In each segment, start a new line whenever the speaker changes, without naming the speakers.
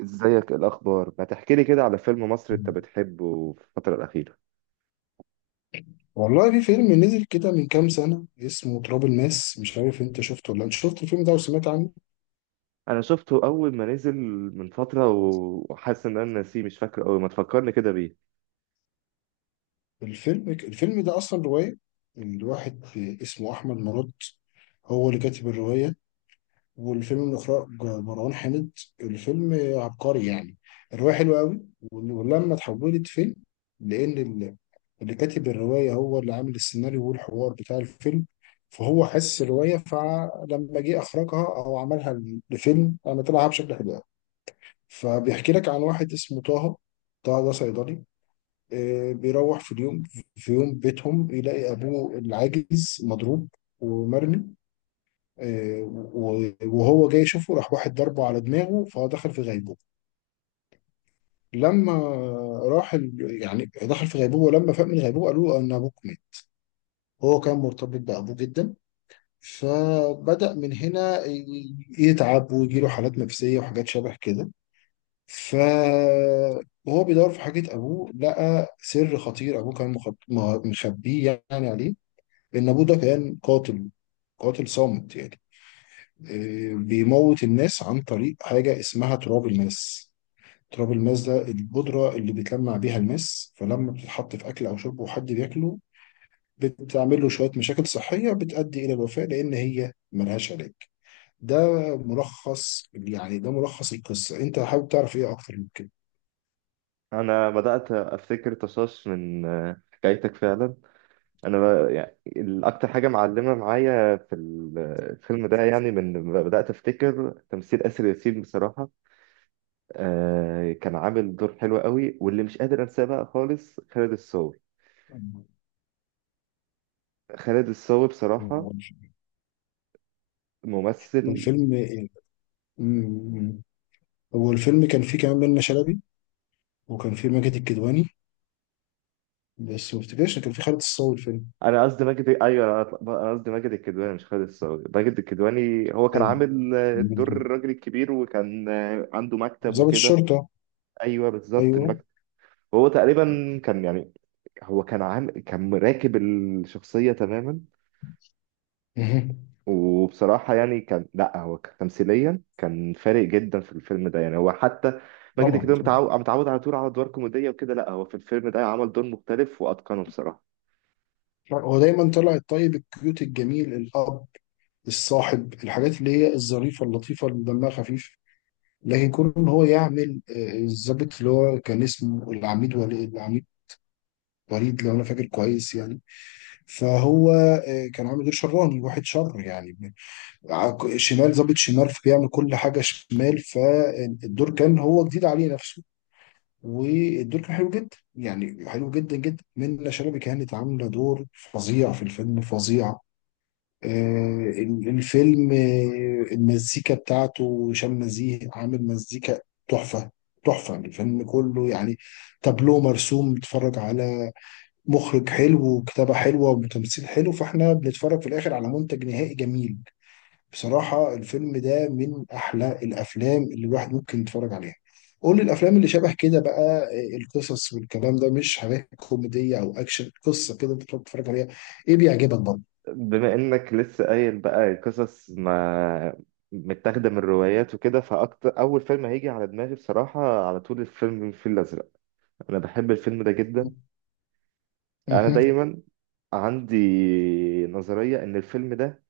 ازيك؟ إيه الاخبار؟ ما تحكي لي كده على فيلم مصري انت بتحبه في الفتره الاخيره.
والله في فيلم نزل كده من كام سنة اسمه تراب الماس، مش عارف انت شفته، ولا انت شفت الفيلم ده وسمعت عنه.
انا شفته اول ما نزل من فتره وحاسس ان انا ناسيه، مش فاكر قوي. ما تفكرني كده بيه.
الفيلم ده اصلا رواية، من واحد اسمه احمد مراد، هو اللي كاتب الرواية، والفيلم من اخراج مروان حامد. الفيلم عبقري يعني. الرواية حلوة قوي، ولما اتحولت فيلم، لان اللي كاتب الرواية هو اللي عامل السيناريو والحوار بتاع الفيلم، فهو حس الرواية، فلما جه اخرجها او عملها لفيلم عملها بشكل حلو. فبيحكي لك عن واحد اسمه طه. طه ده صيدلي. بيروح في يوم بيتهم، يلاقي أبوه العاجز مضروب ومرمي. آه، وهو جاي يشوفه، راح واحد ضربه على دماغه، فهو دخل في غيبوبة. لما يعني دخل في غيبوبة، ولما فاق من الغيبوبة قالوا له أن أبوك مات. هو كان مرتبط بأبوه جدا، فبدأ من هنا يتعب ويجيله حالات نفسية وحاجات شبه كده. فهو بيدور في حاجة أبوه، لقى سر خطير أبوه كان مخبيه يعني عليه، إن أبوه ده كان قاتل، قاتل صامت يعني. إيه، بيموت الناس عن طريق حاجة اسمها تراب الماس. تراب الماس ده البودرة اللي بيتلمع بيها الماس، فلما بتتحط في أكل أو شرب وحد بياكله، بتعمل له شوية مشاكل صحية بتؤدي إلى الوفاة، لأن هي ملهاش علاج. ده ملخص، يعني ده ملخص القصة. أنت حابب تعرف إيه أكتر من كده؟
انا بدات افتكر طشاش من حكايتك فعلا. انا يعني الاكتر حاجه معلمه معايا في الفيلم ده يعني من لما بدات افتكر تمثيل اسر ياسين بصراحه. كان عامل دور حلو قوي. واللي مش قادر انساه بقى خالص خالد الصاوي. خالد الصاوي بصراحه ممثل.
الفيلم مم. هو الفيلم كان فيه كمان منة شلبي، وكان فيه ماجد الكدواني، بس ما افتكرش إن كان فيه خالد الصاوي الفيلم.
انا قصدي ماجد، ايوه، انا قصدي ماجد الكدواني مش خالد الصاوي. ماجد الكدواني هو كان عامل دور
ايوه،
الراجل الكبير، وكان عنده مكتب
ضابط
وكده.
الشرطه.
ايوه بالظبط
ايوه.
المكتب. هو تقريبا كان يعني هو كان عامل، كان راكب الشخصيه تماما.
مه.
وبصراحه يعني كان، لا هو تمثيليا كان فارق جدا في الفيلم ده، يعني هو حتى ماجد
طبعا.
الكدواني متعود على طول على ادوار كوميديه وكده. لا هو في الفيلم ده عمل دور مختلف واتقنه بصراحه.
هو دايما طلع الطيب الكيوت الجميل الاب، الصاحب، الحاجات اللي هي الظريفه اللطيفه اللي دمها خفيف. لكن كون ان هو يعمل الضابط، اللي هو كان اسمه العميد ولي، العميد وليد لو انا فاكر كويس يعني. فهو كان عامل دور شراني، واحد شر يعني. شمال، ظابط شمال، فبيعمل كل حاجه شمال، فالدور كان هو جديد عليه نفسه. والدور كان حلو جدا، يعني حلو جدا جدا. منة شلبي كانت عامله دور فظيع في الفيلم، فظيع. الفيلم، المزيكا بتاعته هشام نزيه، عامل مزيكا تحفه. تحفه. الفيلم كله يعني، تابلو مرسوم، بتتفرج على مخرج حلو وكتابه حلوه وتمثيل حلو، فاحنا بنتفرج في الاخر على منتج نهائي جميل. بصراحة الفيلم ده من أحلى الأفلام اللي الواحد ممكن يتفرج عليها. قول لي الأفلام اللي شبه كده بقى، القصص والكلام ده، مش حاجات كوميدية أو أكشن، قصة كده أنت بتقعد تتفرج عليها، إيه بيعجبك برضه؟
بما انك لسه قايل بقى قصص ما متاخده من روايات وكده، فاكتر اول فيلم هيجي على دماغي بصراحه على طول الفيلم، الفيل الازرق. انا بحب الفيلم ده جدا. انا
مهم.
دايما عندي نظريه ان الفيلم ده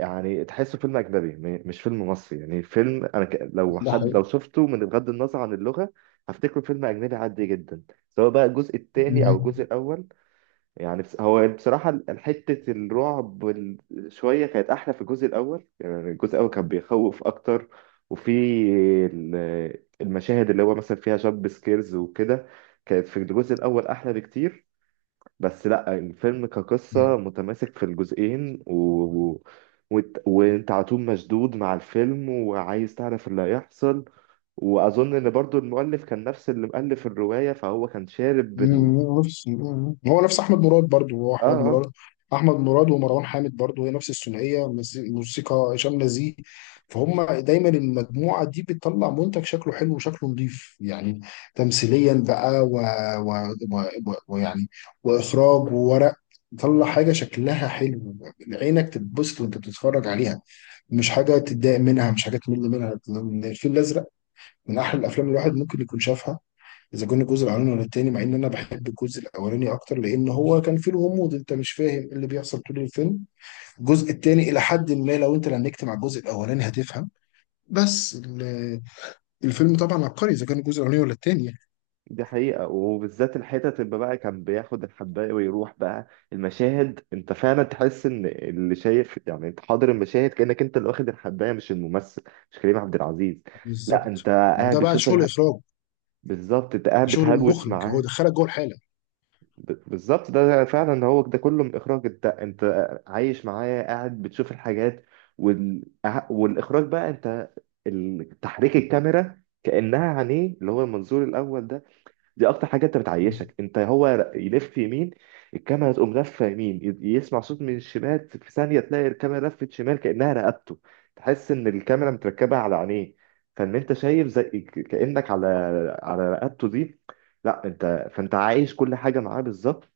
يعني تحسه فيلم اجنبي، مش فيلم مصري. يعني فيلم انا لو
ده
حد،
حقيقي.
لو شفته من بغض النظر عن اللغه هفتكره فيلم اجنبي عادي جدا، سواء بقى الجزء الثاني او الجزء الاول. يعني بس هو بصراحة حتة الرعب شوية كانت أحلى في الجزء الأول. يعني الجزء الأول كان بيخوف أكتر. وفي المشاهد اللي هو مثلا فيها جامب سكيرز وكده، كانت في الجزء الأول أحلى بكتير. بس لأ، الفيلم
مهم.
كقصة متماسك في الجزئين و... و... وأنت على طول مشدود مع الفيلم وعايز تعرف اللي هيحصل. وأظن إن برضو المؤلف كان نفس اللي مؤلف الرواية، فهو كان شارب
مم، نفس مم. هو نفس احمد مراد، برضو هو
آه
احمد مراد.
آه.
احمد مراد ومروان حامد، برضو هي نفس الثنائيه، موسيقى هشام نزيه. فهم دايما المجموعه دي بتطلع منتج شكله حلو وشكله نظيف يعني. تمثيليا بقى، و... ويعني واخراج وورق، طلع حاجه شكلها حلو، عينك تتبسط وانت بتتفرج عليها، مش حاجه تتضايق منها، مش حاجه تمل منها. الفيل الازرق من احلى الافلام اللي الواحد ممكن يكون شافها، اذا كان الجزء الاولاني ولا التاني، مع ان انا بحب الجزء الاولاني اكتر، لان هو كان فيه الغموض، انت مش فاهم إيه اللي بيحصل طول الفيلم. الجزء التاني الى حد ما لو انت لنكت مع الجزء الاولاني هتفهم، بس الفيلم طبعا عبقري اذا كان الجزء الاولاني ولا التاني يعني.
دي حقيقة. وبالذات الحتت اللي بقى كان بياخد الحباية ويروح بقى، المشاهد، انت فعلا تحس ان اللي شايف، يعني انت حاضر المشاهد كأنك انت اللي واخد الحباية مش الممثل، مش كريم عبد العزيز. لا انت
بالظبط.
قاعد
وده بقى
بتشوف
شغل اخراج،
بالظبط. انت
ده
قاعد
شغل
بتهلوس
المخرج، هو
معاه.
دخلك جوه الحاله.
بالظبط، ده فعلا هو ده كله من اخراج. انت انت عايش معاه، قاعد بتشوف الحاجات أه، والاخراج بقى، انت تحريك الكاميرا كأنها عينيه، اللي هو المنظور الأول ده، دي اكتر حاجه انت بتعيشك انت. هو يلف يمين، الكاميرا تقوم لفه يمين. يسمع صوت من الشمال، في ثانيه تلاقي الكاميرا لفت شمال كانها رقبته. تحس ان الكاميرا متركبه على عينيه، فان انت شايف زي كانك على على رقبته دي. لا انت، فانت عايش كل حاجه معاه بالظبط.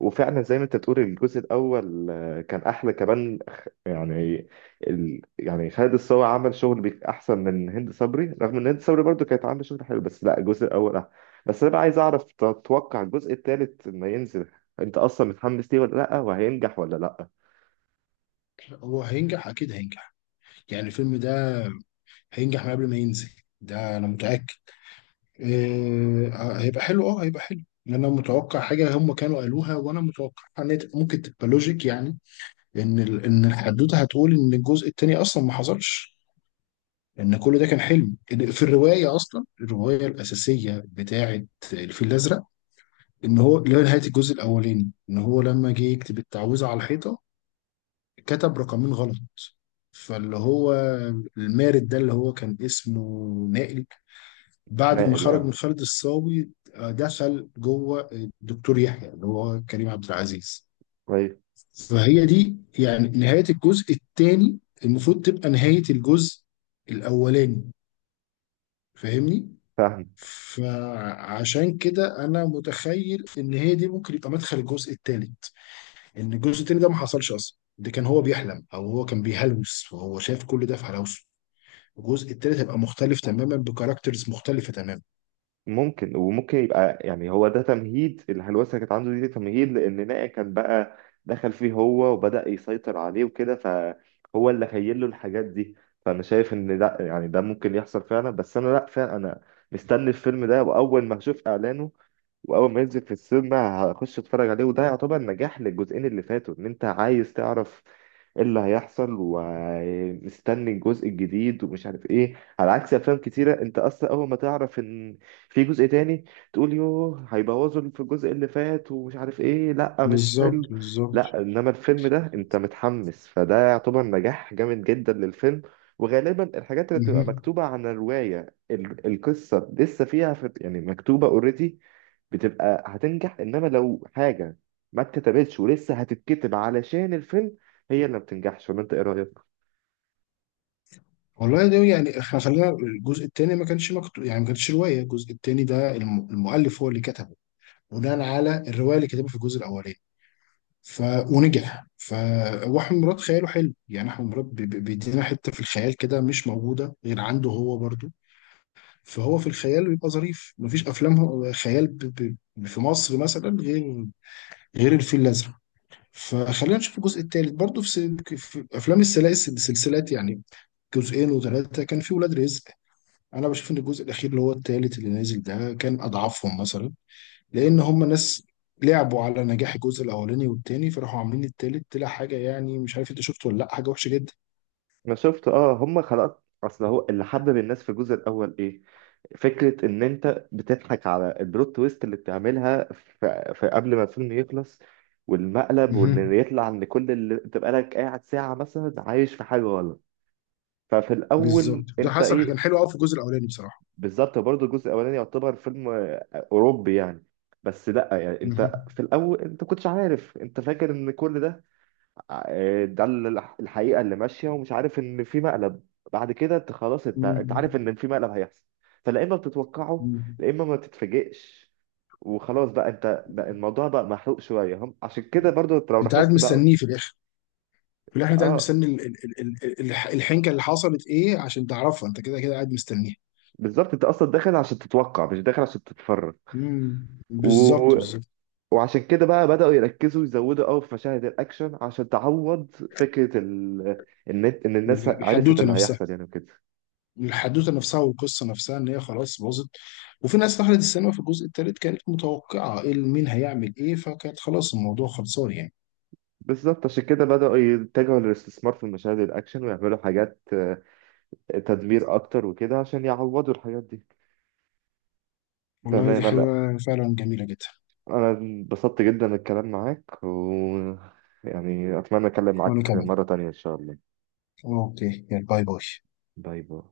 وفعلا زي ما انت بتقول الجزء الاول كان احلى كمان. يعني يعني خالد الصاوي عمل شغل احسن من هند صبري، رغم ان هند صبري برضو كانت عامله شغل حلو. بس لا، الجزء الاول احلى. بس انا بقى عايز اعرف، تتوقع الجزء الثالث لما ينزل، انت اصلا متحمس ليه ولا لا؟ وهينجح ولا لا؟
هو هينجح، اكيد هينجح. يعني الفيلم ده هينجح من قبل ما ينزل، ده انا متاكد. إيه، هيبقى حلو ان انا متوقع حاجه هم كانوا قالوها، وانا متوقع ان هي ممكن تبقى لوجيك يعني. ان الحدوته هتقول ان الجزء الثاني اصلا ما حصلش، ان كل ده كان حلم، إن في الروايه اصلا، الروايه الاساسيه بتاعه الفيل الازرق، ان هو اللي هي نهايه الجزء الاولاني، ان هو لما جه يكتب التعويذه على الحيطه كتب رقمين غلط. فاللي هو المارد ده اللي هو كان اسمه نائل، بعد ما
ناقل،
خرج
اه.
من خالد الصاوي دخل جوه الدكتور يحيى اللي هو كريم عبد العزيز.
طيب.
فهي دي يعني نهاية الجزء الثاني، المفروض تبقى نهاية الجزء الأولاني. فاهمني؟
فاهمك.
فعشان كده أنا متخيل إن هي دي ممكن يبقى مدخل الجزء الثالث، إن الجزء الثاني ده ما حصلش أصلا، ده كان هو بيحلم، أو هو كان بيهلوس وهو شايف كل ده في هلوسه. الجزء الثالث هيبقى مختلف تماما، بكاركترز مختلفة تماما.
ممكن، وممكن يبقى يعني هو ده تمهيد الهلوسه اللي كانت عنده دي، تمهيد لان نائع كان بقى دخل فيه هو وبدأ يسيطر عليه وكده، فهو اللي خيل له الحاجات دي. فانا شايف ان لا، يعني ده ممكن يحصل فعلا. بس انا لا فعلا، انا مستني الفيلم ده، واول ما اشوف اعلانه واول ما ينزل في السينما هخش اتفرج عليه. وده يعتبر نجاح للجزئين اللي فاتوا، ان انت عايز تعرف ايه اللي هيحصل ومستني الجزء الجديد ومش عارف ايه. على عكس افلام كتيره انت اصلا اول ما تعرف ان في جزء تاني تقول يوه، هيبوظوا اللي في الجزء اللي فات ومش عارف ايه، لا مش
بالظبط،
حلو.
بالظبط.
لا انما الفيلم ده انت متحمس، فده يعتبر نجاح جامد جدا للفيلم. وغالبا الحاجات اللي بتبقى
مهم.
مكتوبة عن الرواية القصة لسه فيها، في يعني مكتوبة اوريدي، بتبقى هتنجح. انما لو حاجه ما اتكتبتش ولسه هتتكتب علشان الفيلم، هي اللي ما بتنجحش. ولا انت ايه رايك؟
والله ده يعني، احنا خلينا الجزء الثاني ما كانش مكتوب، يعني ما كانتش روايه. الجزء الثاني ده المؤلف هو اللي كتبه بناء على الروايه اللي كتبها في الجزء الاولاني. ف ونجح. واحمد مراد خياله حلو، يعني احمد مراد بيدينا حته في الخيال كده، مش موجوده غير عنده هو برضو. فهو في الخيال بيبقى ظريف، مفيش افلام خيال في مصر مثلا غير الفيل الازرق. فخلينا نشوف الجزء الثالث برضو في افلام السلاسل، السلسلات يعني، جزئين وثلاثه، كان في ولاد رزق. انا بشوف ان الجزء الاخير اللي هو التالت اللي نازل ده كان اضعفهم مثلا، لان هم ناس لعبوا على نجاح الجزء الاولاني والتاني، فراحوا عاملين التالت طلع حاجه يعني، مش عارف انت شفته ولا لا، حاجه وحشه جدا.
انا شفت، اه. هم خلقت، اصل هو اللي حبب الناس في الجزء الاول ايه؟ فكره ان انت بتضحك على البلوت تويست اللي بتعملها في قبل ما الفيلم يخلص، والمقلب،
مهم.
وان يطلع ان كل اللي تبقى لك قاعد ساعه مثلا عايش في حاجه غلط. ففي
بالظبط،
الاول
ده
انت
حصل، كان
ايه،
حلو قوي في الجزء الاولاني بصراحه.
بالظبط برضه. الجزء الاولاني يعتبر فيلم اوروبي يعني. بس لا، يعني
مهم.
انت في الاول انت كنتش عارف، انت فاكر ان كل ده ده الحقيقه اللي ماشيه، ومش عارف ان في مقلب. بعد كده انت خلاص، انت انت
مهم.
عارف ان في مقلب هيحصل، فلا اما بتتوقعه
مهم.
لا اما ما تتفاجئش. وخلاص بقى، انت بقى الموضوع بقى محروق شويه. هم عشان كده برضو، انت لو
انت قاعد
لاحظت بقى،
مستنيه في الاخر. انت قاعد
اه،
مستني الحنكه اللي حصلت ايه عشان تعرفها، انت كده كده قاعد مستنيها.
بالظبط. انت اصلا داخل عشان تتوقع مش داخل عشان تتفرج.
مهم.
و...
بالظبط، بالظبط.
وعشان كده بقى بدأوا يركزوا يزودوا قوي في مشاهد الأكشن عشان تعوض فكرة إن الناس عرفت
الحدوته
اللي
نفسها،
هيحصل يعني وكده.
الحدوته نفسها والقصه نفسها، ان هي خلاص باظت. وفي ناس دخلت السينما في الجزء الثالث كانت متوقعه ايه مين هيعمل ايه، فكانت خلاص الموضوع خلصان يعني.
بالظبط، عشان كده بدأوا يتجهوا للاستثمار في مشاهد الأكشن ويعملوا حاجات تدمير أكتر وكده عشان يعوضوا الحاجات دي.
والله دي
تمام. أنا
حاجه فعلا جميله جدا.
أنا انبسطت جدا من الكلام معاك، و يعني أتمنى أتكلم
وانا
معاك
كمان.
مرة تانية إن شاء الله.
اوكي، يلا، باي باي.
باي باي.